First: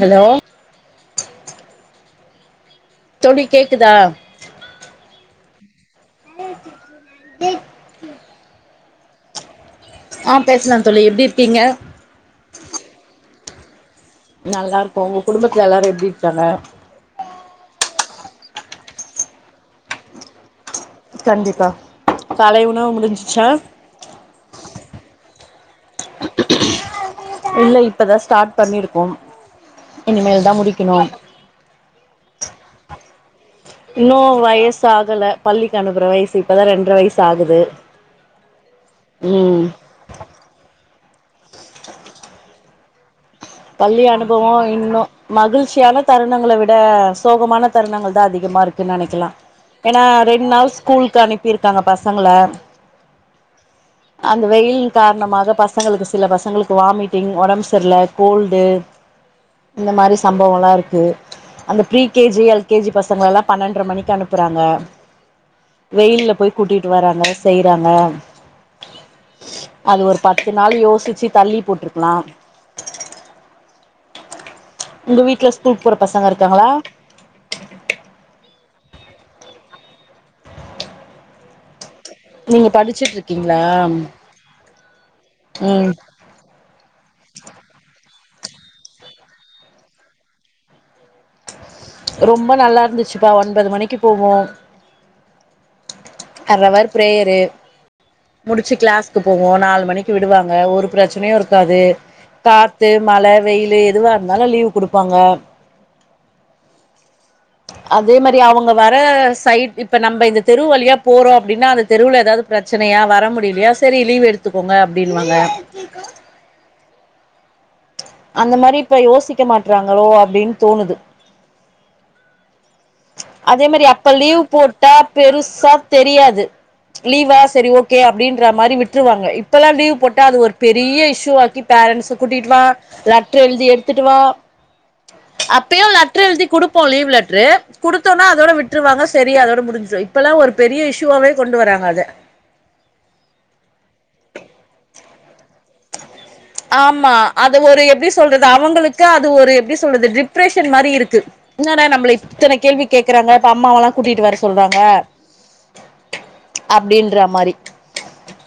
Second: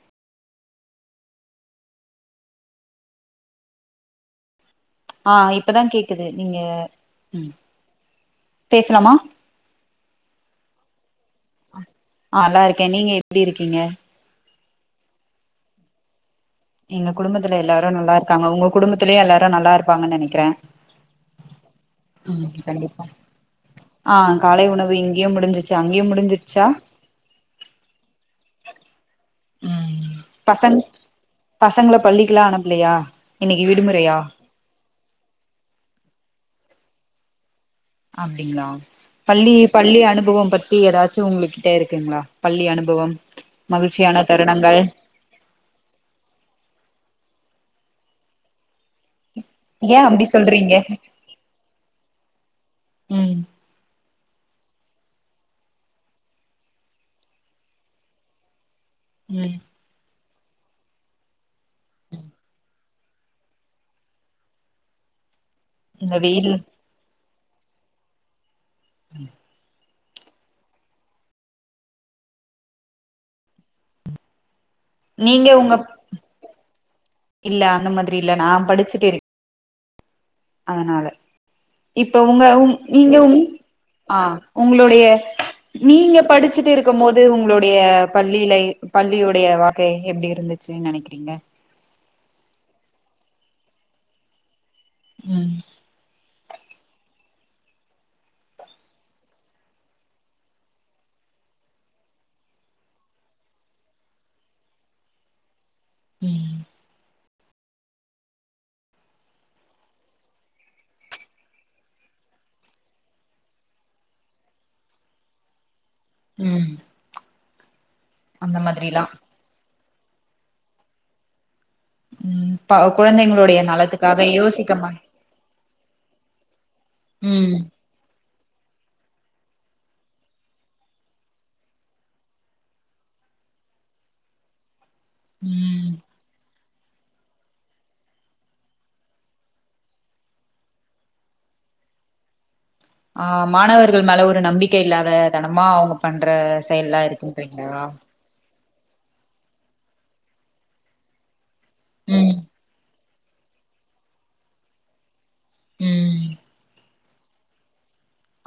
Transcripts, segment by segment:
hello தோழி கேக்குதா ஆ இப்பதா கேக்குது நீங்க பேசலாமா ஆ பேசலா தோழி எப்டி இருக்கிங்க ஆ நல்லா இருக்கே நீங்க எப்டி இருக்கீங்க நல்லா இருக்கோ உங்க குடும்பத்துல எல்லாரு எப்டி இருக்காங்க எங்க குடும்பத்துல எல்லாரு நல்லா இருக்காங்க உங்க குடும்பத்திலயு எல்லாரு நல்லா இருப்பாங்கனு நினைக்கிற கண்டிப்பா காலை உணவு கண்டிப்பா முடிஞ்சிச்சா ஆ காலை உணவு இங்கேயும் முடிஞ்சிச்சு அங்கேயும் முடிஞ்சிச்சா இல்ல இப்பதா ஸ்டார்ட் பண்ணிருக்கோம் இனிமேல தா பசங் முடிக்கணும் பசங்கள பள்ளிக்கெல்லா அணுப்பலையா இன்னும் வயசு ஆகல பள்ளிக்கு அனுப்புற வயசு இப்பதா ரெண்டர வயசு ஆகுது அப்படிங்களா பள்ளி ம் பள்ளி அனுபவம் பத் ஏதாச்சும் உங்ககிட்ட இருக்குங்களா பள்ளி அனுபவம் பள்ளி மகிழ்ச்சியான அனுபவம் தருணங்கள் இன்னோ மகிழ்ச்சியான தருணங்கள விட சோகமான தருணங்கள் தா அதிகமா இருக்குன்னு நினைக்கலாம் ஏ ஏன்னா அப்டி ரெண்டு நாள் சொல்றீங்க ஸ்கூலுக்கு அனுப்பிருக்காங்க பசங்கல ம் அந்த வெயில் காரணமாக பசங்களுக்கு சில பசங்களுக்கு வாமிட்டிங் உடம்பு சரியில்ல கோல்டு ம் இந்த மாதிரி சம்பவம் எல்லாம் இருக்கு அந்த ப்ரீ கேஜி எல் கேஜி பசங்கள எல்லாம் பன்னெண்டுர மணிக்கு அனுப்புறாங்க இந்த வெயில்ல வெயில் போய் கூட்டிட்டு வராங்க செய்யறாங்க ம் அது ஒரு பத்து நாள் யோசிச்சு தள்ளி போட்டருக்கலா உங்க நீங்க வீட்டுல உங்க ஸ்கூல்க்கு போகற பசங்க இருக்காங்களா இல்ல அந்த மாதிரி இல்ல நா படிச்சுட்டு இருக் அதனால இப்ப உங்க உ படிச்சுட்டு நீங்க இருக்கீங்களா ஆ உங்களுடைய ம் நீங்க படிச்சுட்டு இரு க்க போது உங்களுடைய பள்ளியில பள்ளியுடைய வாழ்க்கை எப்படி இருந்துச்சு நினைக்கிறீங்க ரொம்ப நல்லா இருந்துச்சுப்பா ஒன்பது மணிக்கு போவோம் ம் காலல வேற ப்ரேயர்ரு முடிச்சு கிளாஸ்க்கு போவோ நாலு மணிக்கு விடுவாங்க ஒரு பிரச்சனையும் இருக்காது காத்து மழ வெயில் எதுவா இருந்தாலும் லீவு கொடுப்பாங்க ம் அதே மாதிரி அவங்க வர சைட் இப்ப நம்ம இந்த தெருவலியா போறோ அப்டின்னா அந்த தெருவுல ஏதாவது ப்ரச்சனையா வர முடியலையா செரி லீவ் எடுத்துக்கோங்க அப்டின்னுுவாங்க ம் அந்த மாரி இப்ப யோசிக்க மாட்டறாங்களோ அப்டின்னு தோணுது ம் கொழந்தைங்களுடைய அதே மாரி அப்ப நலத்துக்காக லீவ் யோசிக்க போட்டா மாட் பெருசா தெரியாது லீவா ம் செரி ஓக் கே அப்டின்ற மாரி விட்டுருவாங்க இப்பெல்லா லீவ் போட்டா அது ஒரு பெரிய இஷூவாக்கி பேரண்ட்ஸ கூட்டிட்டு வா லெட்டர் எழுதி எடுத்துட்டு வா அப்பயு ம் லெட்டர் எழுதி குடுப்போ லீவ் லெட்ரு குடுத்தோன்னா அதோட விட்டுருவாங்க செரி அதோட முடிஞ்சிடு இப்பெல்லா ஒரு பெரிய இஷூவாவே கொண்டு வராங்க அத ஆ மாணவர்கள் மேல ஒரு நம்பிக்கை இல்லாத தனமா அவங்க பண்ற செயல்லா ஆமா அது இருக்குன்றீங்களா ஒரு எப்டி சொல்றது அவங்களுக்கு அது ஒரு எப்டி சொல்றது டிப்ரஷன் மாரி இருக்கு என்னடா நம்மள ம் இத்தன கேள்வி கேக்குறாங்க இப்ப அம்மாவலா கூட்டிட்டு வர சொல்றாங்க ம் அப்டின்ற மாரி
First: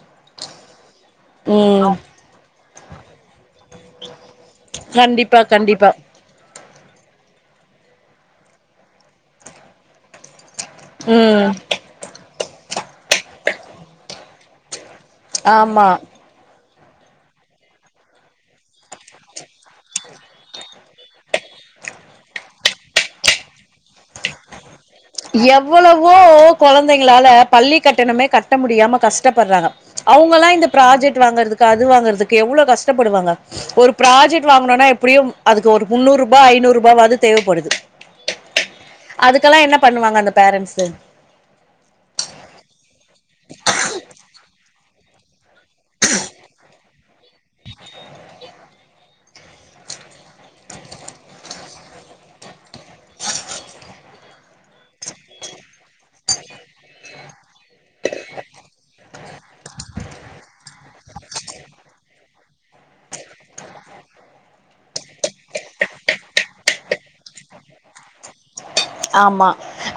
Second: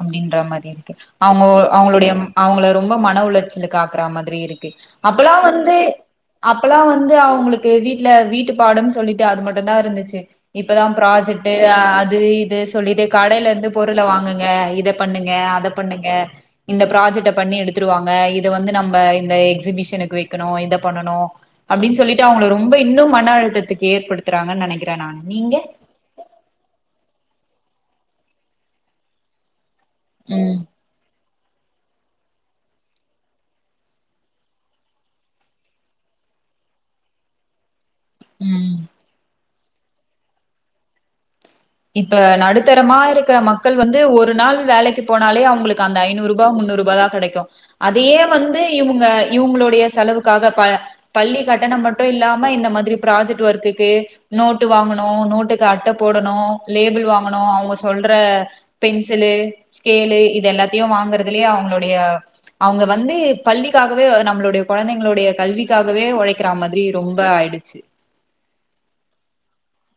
அப்டின்ற மாரி இருக்கு அவங்க ம் அவங்களுடைய அவங்கள ரொம்ப மன உளைச்சலுக்கு ஆக்குற மாரி இருக்கு அப்பெல்லா கண்டிப்பா வந்து கண்டிப்பா அப்பல்லா வந்து அவங்களுக்கு வீட்ல வீட்டு பாடும்ன்னு சொல்லிட்டு அது மட்டுதா இருந்துச்சு இப்பதா ம் ப்ராஜெக்ட் அது இது சொல்லிட்டு கடையில இருந்து பொருள வாங்குங்க இத பண்ணுங்க அத ஆமா பண்ணுங்க இந்த ப்ராஜெக்ட பண்ணி எடுத்துட்டு வாங்க இத வந்து நம்ம இந்த எக்ஸிபிஷனுக்கு வைக்கணு இத பண்ணணு அப்டின்னு சொல்லிட்டு அவங்கள ரொம்ப இன்னும் மன அழுத்தத்துக்கு ஏற்படுத்துறாங்கன்னு நெனைக் எவ்வளவோ கொழந்தைங்களால பள்ளி கட்டணமே கட்ட முடியாம கஷ்டப்பட்றாங்க அவங்க எல்லா ம் இந்த ப்ராஜெக்ட் வாங்கறதுக்கு அது வாங்குறதுக்கு எவ்ளோ கஷ்டப்படுவாங்க ஒரு ப்ராஜெக்ட் வாங்கனும்னா எப்டியோ‌ அதுக்கு ஒரு முன்னூறு ரூபா ஐநூறு ரூபாயாவது தேவப்படுது ம் அதுக்கெல்லா என்ன பண்ணுவாங்க அந்த பேரண்ட்ஸ் இப்ப நடுத்தரமா இருக்குற மக்கள் வந்து ஒரு நாள் வேலைக்கு போனாலே அவுங் அவுங்களுக்கு அந்த ஐநூறு ரூபா முன்னூறு ரூபா தா கெடைக்கு அதையே வந்து இவங்க இவங்களுடைய செலவுக்காக ப பள்ளி கட்டணம் மட்டு இல்லாம இந்த மாதிரி ப்ராஜெக்ட் ஒர்க்குக்கு நோட்டு வாங்கணு நோட்டுக்கு அட்ட போடணு லேபிள் வாங்கணு அவங்க சொல்ற பென்சிலு ஸ்கேலு இது எல்லாத்தையு வாங்குறதுலயே அவங்களுடைய அவங்க வந்து பள்ளிக்காகவே நம்ளுடைய கொழந்தைங்களுடைய கல்விக்காகவே உழைக்கிற மாதிரி ரொம்ப ஆயிடுச்சு ஆம்மா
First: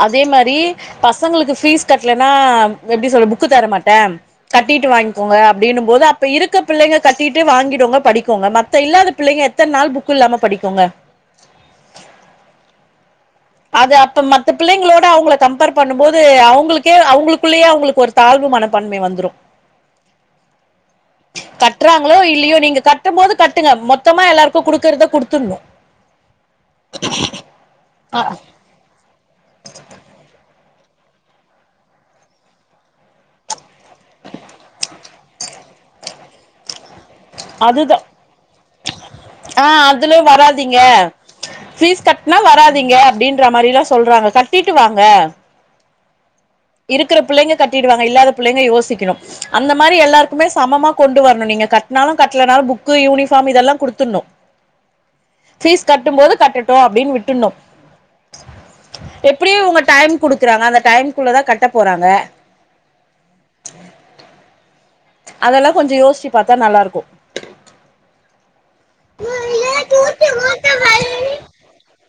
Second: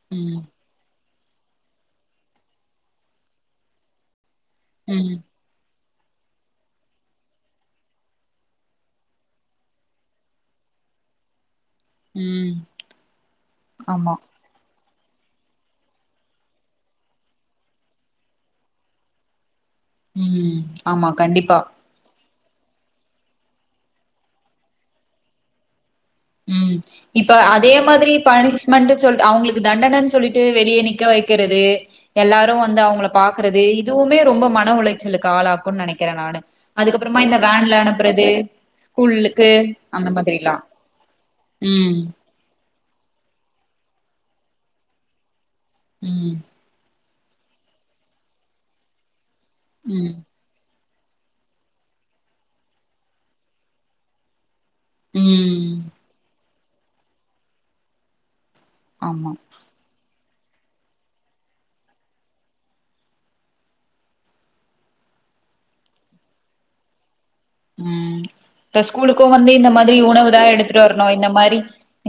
அதே ம் மாறி பசங்களுக்கு ஃபீஸ் கட்டலன்னா எப்டி சொல்ற புக்கு தர மாட்டே கட்டிட்டு ம் வாங்கிக்கோங்க அப்படின்னு போது இப்ப இருக்க பிள்ளைங்க கட்டிட்டு வாங்கிடுங்க படிக்கோங்க மத்த இல்லாத புள்ளைங்க எத்த நாள் புக்கு இல்லாம படிக்கோங்க ம் அது ஆமா அப்ப மட் மத்த பிள்ளைங்களோட அவங்கள கம்பேர் பண்ணும்போது அவங்களுக்கே அவங்களுக்குள்ளேயே அவங்களுக்கு ஒரு தாழ்வு மனப்பான்மை வந்துடு [inaudible] ம் ஆமா கண்டிப்பா கட்றாங்களோ இல்லையோ நீங்க கட்டு போது கட்டுங்க மொத்தமா எல்லாருக்கு குடுக்கறத குடுத்துடணு ம் இப்ப அதே மாதிரி பையனுக்கு மட்டு சொல் அவங்களுக்கு தண்டனைன்னு சொல்லிட்டு வெளிய நிக்க வைக்கிறது எல்லாரு வந்து அவங்கள பாக்குறது இதுவுமே ரொம்ப மன உளைச்சலுக்கு ஆளாக்குன்னு நெனைக்கிறே நானு அதுக்கப்பறமா இந்த வேன்ல அதுதா அனுப்பறது ஸ்கூல்லுக்கு ஆ அந்த அதுல மாதிரில்லா வராதீங்க ஃபீஸ் கட்னா வராதீங்க அப்டின்றா மாரில்லா சொல்றாங்க கட்டிட்டு வாங்க ம் இருக்கிற பிள்ளைங்க கட்டிடுவாங்க இல்லாத பிள்ளைங்க யோசிக்கிணு அந்த மாரி ம் எல்லாரு குமே சமமா கொண்டு வர்ணு நீங்க கட்னாலு கட்லனாலு ஃபுக்கு யூனிஃபார்ம் இதல்லா குடுத்துற்ணு ம் ஃபீஸ் கட்டம்போது கட்டட்டு அப்டின் விட்டுன்னு ஆமா எப்புடி உங்க டைம் குடுக்குறாங்க அந்த டைம்குள்ள தா கட்டப்போறாங்க அதல்லா கொஞ்ச யோஸ்ச்சி பாத்தா நல்லாருக்கு ம் இப்ப ஸ்கூலுக்கு வந்து இந்த மாத்ரி உணவு தா எடுத்துரு வர்ணு இந்த மாரி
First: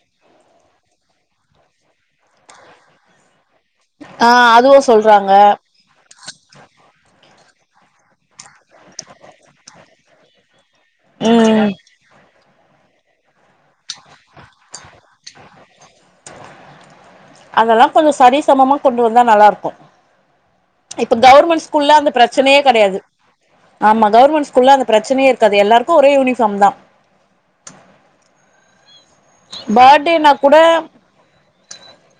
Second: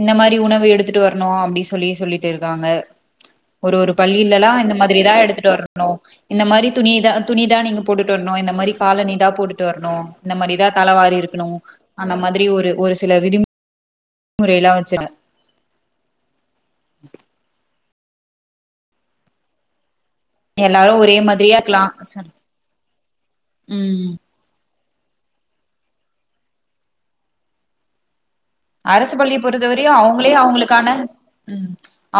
இந்த மாரி உணவு எடுத்துட்டு வர்ணு அப்டி சொல்லி சொல்லிட்டு இருக்காங்க ஒரு ஒரு ஆ பள்ளிலலா இந்த அதுவும் மாத்ரிதா சொல்றாங்க எடுத்துட்டு வர் னு இந்த மாரி துணித துணிதா நீங்க போட்டுட் வர்ணு இந்த மாரி காலணி தா போட்டுட் வர்ணு இந்த மாரிதா தலைவாரிருக்ணு ம் அந்த மாரி ஒரு ஒரு சில விதிம் முறைலா வச்சின ஆஹ் அதல்லா கொஞ்ச சரி சமமா கொண்டு வந்தா நல்லாருக்கு எல்லாரு இப்ப ஒரே மாதிரியா கவுர்மண்ட் இருக்கலா ஸ்கூல்ல அந்த பிரச்சனையே கடையாது ஆமா ம் கவுர்மண்ட் ஸ் கூல்ல அந்த பிரச்சனயே இருக்காது எல்லாருக்கு ஒரே யூனிஃபாம் தா அரசு பள்ளி பொறுத்தவரையு அவுங்ளே பர்த்டேனா கூட அவுங்களுக்கான ம்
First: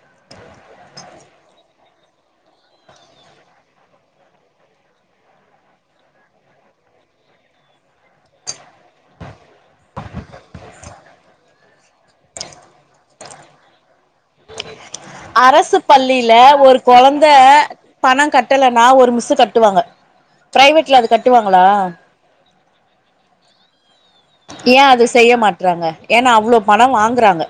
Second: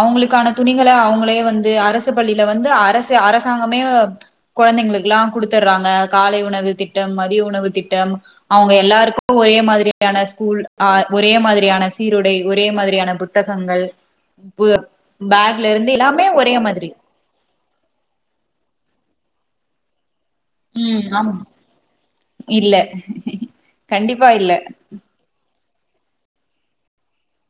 அவுங்ளுக்கான துணிகள அவுங்ளே வந்து அரசு பள்ளில வந்து அரசு அரசாங்கமே கொழந்தைங்களுக்லா குடுத்தற்றாங்க காலை உணவு திட்டம் மதிய உணவு திட்டம் அவுங்க எல்லாருக்கு ஒரே மாதுரியான ஸ்கூல் அ ஒரே மாதுரியான சீருடை ஒரே மாதுரியான புத்தகங்கள் பு பேக்ல அரசு இருந்து எல்லாமே பள்ளில ஒரே ஒரு மாதிரி கொழந்த பண கட்டலனா ஒரு மிஸ்ஸு கட்டுவாங்க பிரைவேட்ல ம் அது ஆமா கட்டுவாங்களா இல்ல கண்டிப்பா இல்ல ஏ அது செய்ய மாட்றாங்க ஏன்னா அவ்ளோ பண வாங்குறாங்க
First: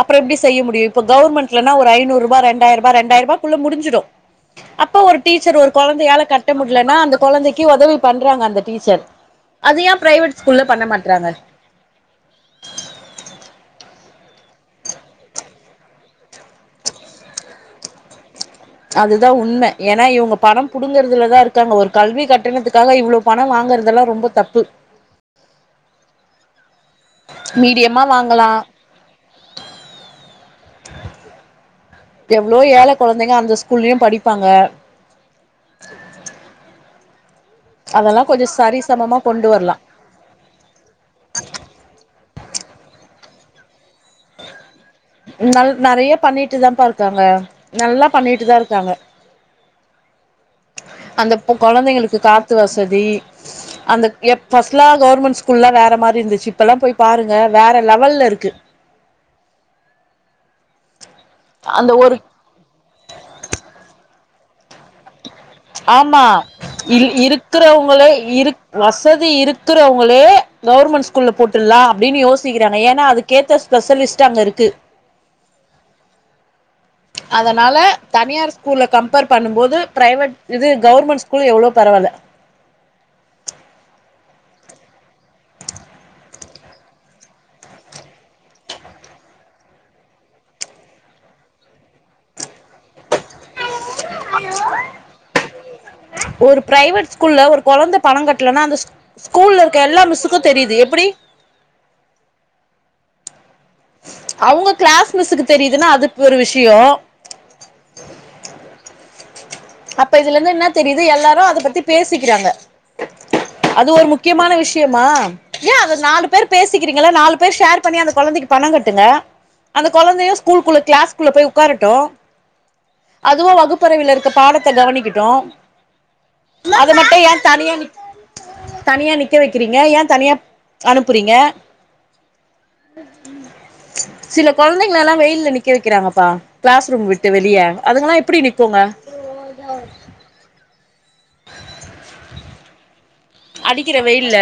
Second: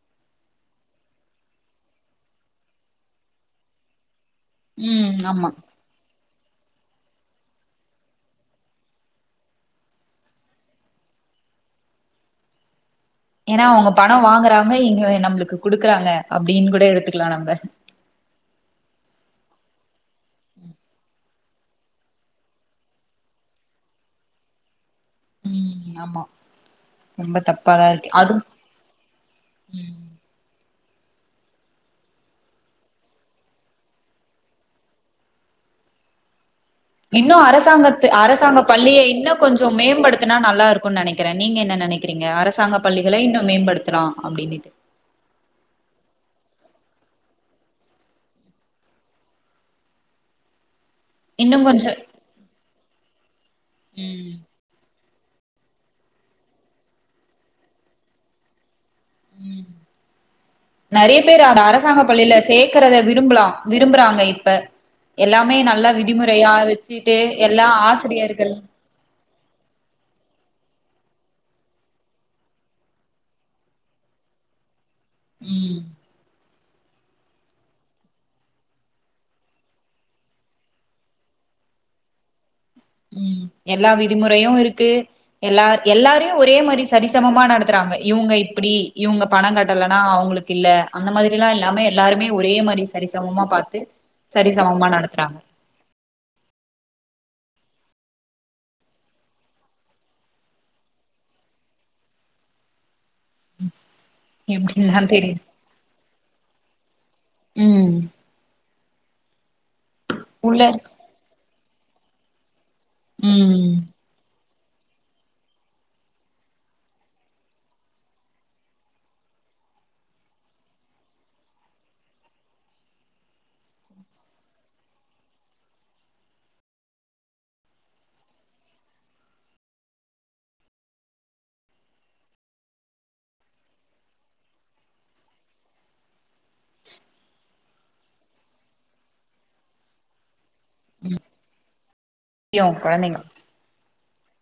அப்புற எப்டி செய்ய முடியு இப்ப கவுர்மண்ட்லனா ஒரு ஐநூறுபா ரெண்டாயர்பா இரண்டாயர்பா குள்ள முடிஞ்சிடு அப்ப ம் ஒரு ஆமா டீச்சர் ஒரு கொழந்தையால கட்ட முட்லனா அந்த கொழந்தக்கி ஒதவி பண்றாங்க அந்த டீச்சர் அது ஏ பிரைவேட் ஸ்கூல்ல பண்ண மாட்றாங்க ஏனா அவங்க பண வாங்குறாங்க இங்க நம்ளுக்கு குடுக்குறாங்க அப்டின் கூட எடுத்துக்லா நம்ப அதுதா உண்ம ஏன்னா இவுங்க பண புடுங்கற்துலதா இர்க்காங்க ஒரு கல்வி கட்டணத்துக்காக இவ்ளோ பண வாங்கற்துல்லா ரொம்ப தப்பு ம் ஆமா ரொம்ப மீடியமா தப்பாதாருக்கு அது வாங்கலா ம் எவ்ளோ ஏழ கொழந்தைங்க அந்த ஸ்கூல்லியு படிப்பாங்க இன்னு அரசாங்கத்து அதெல்லா கொஞ்சோ அரசாங்க பள்ளிய சரிசமமா இன்ன கொண்டு கொஞ்சோ வரலா மேம்படுத் துனா நல்லாருக்கு நெனக்கிற நீங்க என்ன நெனக்கிறீங்க அரசாங்க பள்ளிகள இன்னு மேம்படுத்துலா அப்டின்னிட்டு இந்தாலு நறைய பண்ணிட்டு தாம்ப்பா இர்க்காங்க நல்லா பண்ணிட்டு தா இர்க்காங்க அந்தப்பு இன்னு கொ கொஞ்சோ ழந்தைங்களுக்கு காத்து வசதி அந்தக் ம் எப் ஃபஸ்ட்லா கவுர்மண்ட் ஸ்கூல்லா வேற மாரி இர்ந்துச்சு இப்பலா போய் பாருங்கள் வேறு லெவல்ல இருக்கு ம் நறிய பேர் அத அந்த அரசாங்க ஒரு பள்ளில சேக்கறத விரும்புலா விரும்புறாங்க இப்ப எல்லாமே நல்லா ஆமா விதிமுறையா இல் வெச்சுட்டே எல்லா இருக்கிறவங்களே ஆசிரியர்கள் இருக் வசதி இருக்குறவுங்களே கவுர்மண்ட் ஸ்கூல்ல போட்டுல்லா அப்டின் யோசிக்கிறாங்க ஏன்னா அதுக் கேத்த ஸ்பெஷலிஸ்ட்டு அங்க இருக்கு ம் அதனால தனியார் ஸ்கூல்ல கம்பேர் பண்ணும் போது பிரைவேட் இது கவர்மெண்ட் ஸ்கூல் எவ்ளோ பரவால்ல ம் எல்லா விதிமுறையு இருக்கு எல்லார் எல்லாரையும் ஒரே மாரி சரி சமமா நடத்துறாங்க இவுங்க இப்பிடி இவுங்க பணம் கட்டலனா அவங்குளுக் இல்ல அந்த மாதிரில்லா இல்லாம எல்லாருமே ஒரே மாரி சரிசமமா பாத்து சரிசமமா நடத்துறாங்க ஒரு பிரைவேட் ஸ்கூல்ல ஒரு கொழந்த பண கட்டலன்னா அந்த ஸ்கூல்ல இருக்க எல்லா மிஸ்ஸுக்கு தெரியிது எப்பிடி அவுங்க எப்டின்தா கிளாஸ் தெரில மிஸ்ஸுக்கு தெரியுதுன்னா அது ஒரு விஷியோ ம் அப்ப இதுல இருந்து உள்ள இன்ன தெரியுது எல்லாரு அத பத்தி பேசிக்கிறாங்க ம் அது ஒரு முக்கியமான விஷயமா ஏன் அத நாலு பேர் பேசிக்கிறீங்கள நாலு பேர் ஷேர் பண்ணி அந்த கொழந்தைக்கு பணம் கட்டுங்க அந்த கொழந்தையும் ஸ்கூல்க்குள்ள கிளாஸ்க்குள்ள போய் உக்காரட்டும் அதுவோ வகுப்பறயில இருக்க பாடத்த கவனிக்கட்டு அத மட்டு ஏன் தனியா நிக் தனியா நிக்க வெக்கிறீங்க ஏன் தனியா அனுப்புறீங்க சில கொழந்தைங்ள எல்லா வெயில்ல நிக்க வெக்கிறாங்கப்பா கிளாஸ் ரூம் விட்டு வெளிய அதுங்கல்லா எப்படி நிக்கோங்க ஆ ம் யா கொழந்தைங்க அடிக்கிற வெயில்ல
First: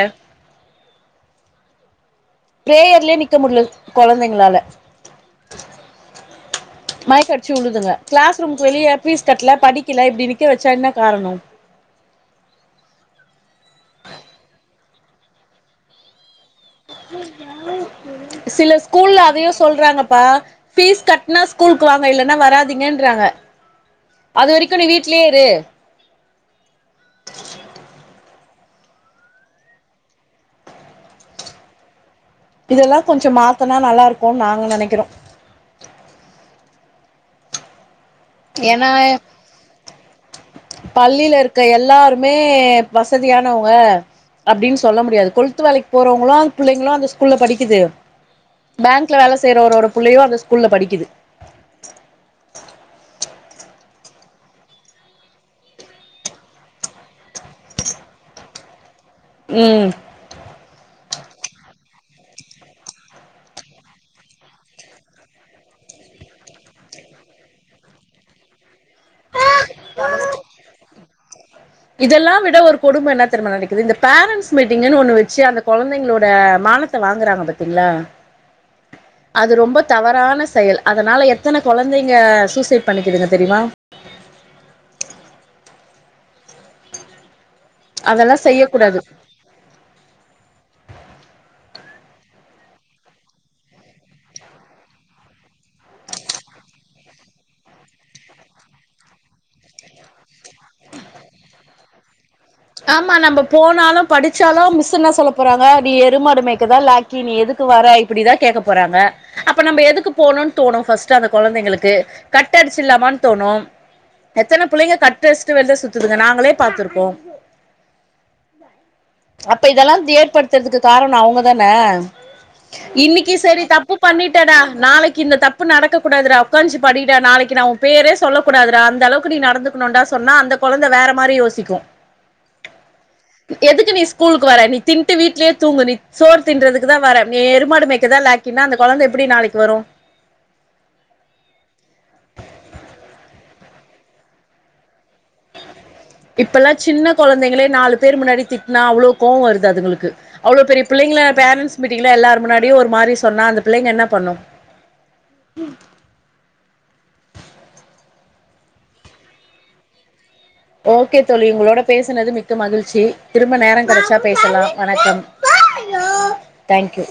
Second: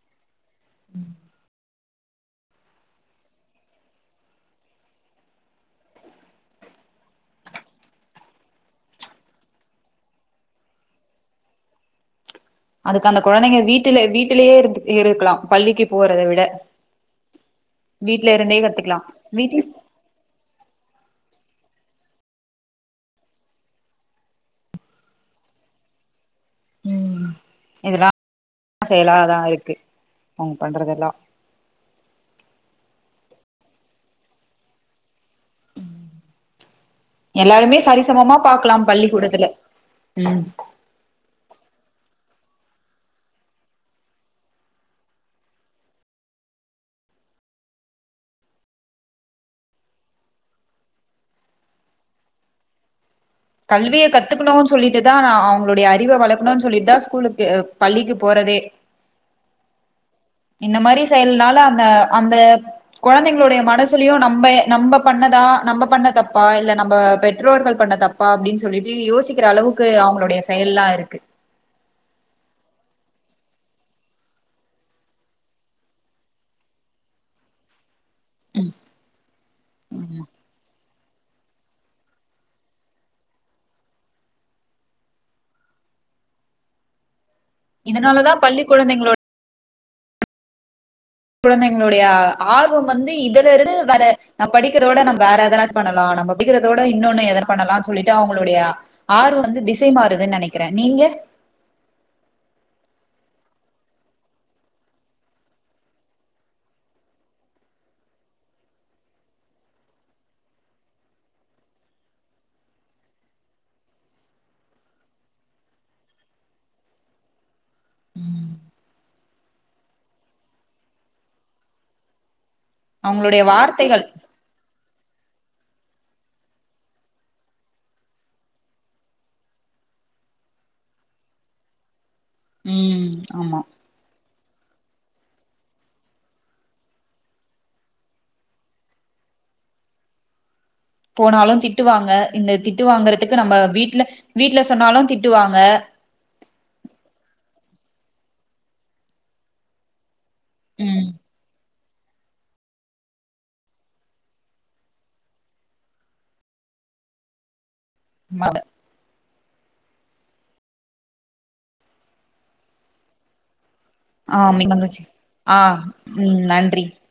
ம் பிரேயர்லயே நிக்க முடில்ல கொழந்தைங்ளால மயக்கடிச்சி உழுதுங்க கிளாஸ் ரூம்க்கு வெளிய ஃபீஸ் கட்ல படிக்கல இப்டி நிக்க வெச்சா என்ன காரணம் அதுக்கு அந்த கொழந்தைங்க வீட்டுல வீட்டுலயே இருந்துக் இருக்லாம் பள்ளிக்கு போறத விட வீட்ல இருந்தே சில கத்துக்கலா ஸ்கூல்ல அதயு வீட்ல சொல்றாங்கப்பா ஃபீஸ் கட்னா ஸ்கூல்க்கு வாங்க இல்லன்னா வராதீங்கன்றாங்க அது வரைக்கும் நீ வீட்லே இரு ம் இதுல்லா [inaudible] செயலாதா இருக்கு அவங் பண்றதெல்லா இதெல்லா கொஞ்சம் மாத்துனா நல்லாருக்கும் நாங்க நெனைக்கிறோ எல்லாருமே சரிசமமா பாக்கலாம் ஏன்னா பள்ளிக்கூடத்துல ம் பள்ளியில இருக்க எல்லாருமே வசதியானவங்க அப்டின் சொல்ல முடியாது கொள்த்து வேலைக் போறவங்களும் பிள்ளைங்களும் அந்த ஸ்கூல்ல படிக்குது பேங்க்லா வேல செய்றவரோட புள்ளையும் அந்த ஸ்கூல்ல படிக்குது கல்விய கத்துக்கணும் சொல்லிட்டு தா நா அவங்களுடைய அறிவ வளக்கணும் சொல்லிட்டு தா ஸ்கூலுக்கு அ பள்ளிக்கு போறதே ம் இந்த மாரி செயல்னால அந்த அந்த கொழந்தைங்ளுடைய மனசுலையும் நம்ப நம்ப பண்ணதா நம்ப பண்ண தப்பா இல்ல நம்ப பெற்றோர்கள் பண்ண தப் ப்பா அப்டின் சொல்லிட்டு யோசிக்கிற அளவுக்கு அவுங்குடைய செயல்லா இருக்கு இதெல்லா விட ஒரு கொடும இன்னா தெரிமா நடக்குது இந்த பேரன்ட்ஸ் மீட்டிங்குன்னு ஒண்ணு வெச்சு அந்த கொழந்தைங்ளோட மானத் த்த வாங்குறாங்க பத்தீங்ளா ம் அது ரொம்ப தவறான செயல் அதனால எத்தன கொழந்தைங்க சூசைடு பண்ணிக்குதுங்க தெரியுமா இதனாலதா அதெல்லா செய்ய பள்ளி கூடாது குழந்தைங்களோட குழந்தைங்களுடைய ஆ ஆர்வம் வந்து இதுல இருந்து வற நம் படிக்கிறதவிட நம்ம வேற எதனாச்சி பண்ணலா நம்ம பிகறதோட இன்னொன்னு எத பண்ணலான்னு சொல்லிட்டு அவங்களுடைய ஆ ஆறு வந்து திசை மாறுதுன்னு நனைக்கிற நீங்க ஆமா நம்ம போனாலு படிச்சாலு மிஸ் என்ன சொல்ல போறாங்க நீ எருமாடு மேய்க்கதா லாக் கி நீ எதுக்கு வர இப்டிதா கேக்க போறாங்க அப்ப நம்ம எதுக்கு போணுன்னு தோணு ஃபர்ஸ்ட் அந்த கொழந்தைங்களுக்கு கட் அடிச்சிலாமானு தோணு எத்தன புள்ளங்க கட்டடிச்சிட்டு வெளில சுத்துதுங்க நாங்களே பாத்துருக்கோ அப்ப இதெல்லா ஏற்படுத்துறதுக்கு காரணோ அவங்க தான இன்னைக்கி அவங்களுடைய சேரி தப்பு வார்த்தைகள் பண்ணி டா நாளைக்கு இந்த தப்பு நடக்கூடாது உக்காஞ்சி படி டா நாளைக்கு உ பேரே சொல்லக் கூடாது அந்த அளவுக்கு நீ நடந்து கொண்டா சொன்னா அந்த கொழந்த வேற மாரி யோசிக்கு ம் ஆமா எதுக்கு நீஸ் ஸ்கூலுக்கு வரே நீ தின்ட்டு வீட்லயே தூங்கு நீ சோர் தின்னறதுக்கு தா வர நீ எருமாடு மேய்க்க தா லாய்க் கினா அந்த கொழந்த எப்டி நாளைக்கு வரும் போனாலு திட்டுவாங்க இந்த திட்டுவாங்கறதுக்கு நம்ம வீட்ல வீட்ல சொன்னாலு திட்டுவாங்க இப்பெல்லா சின்ன குழந்தைங்களே நாலு பேர் முன்னாடி திட்டினா அவ்வளவு கோவோ வருது அதுங்களுக்கு அவ்ளோ பெரிய ம் பிள்ளங்கள பேரண்ட்ஸ் மீட்டீங்ள எல்லாரு முன்னாடியு ஒரு மாதிரி சொன்னா அந்த பிள்ளங்க என்ன பண்ணு மாக ஓகே தோழி உங்களோட பேசுனது மிக்க மகிழ்ச்சி திரும்ப நேரோ கெடச்சா ஆ பேசலா தங்கச்சி வணக்கம் ஆ ம் நன்றி தேங்க்யூ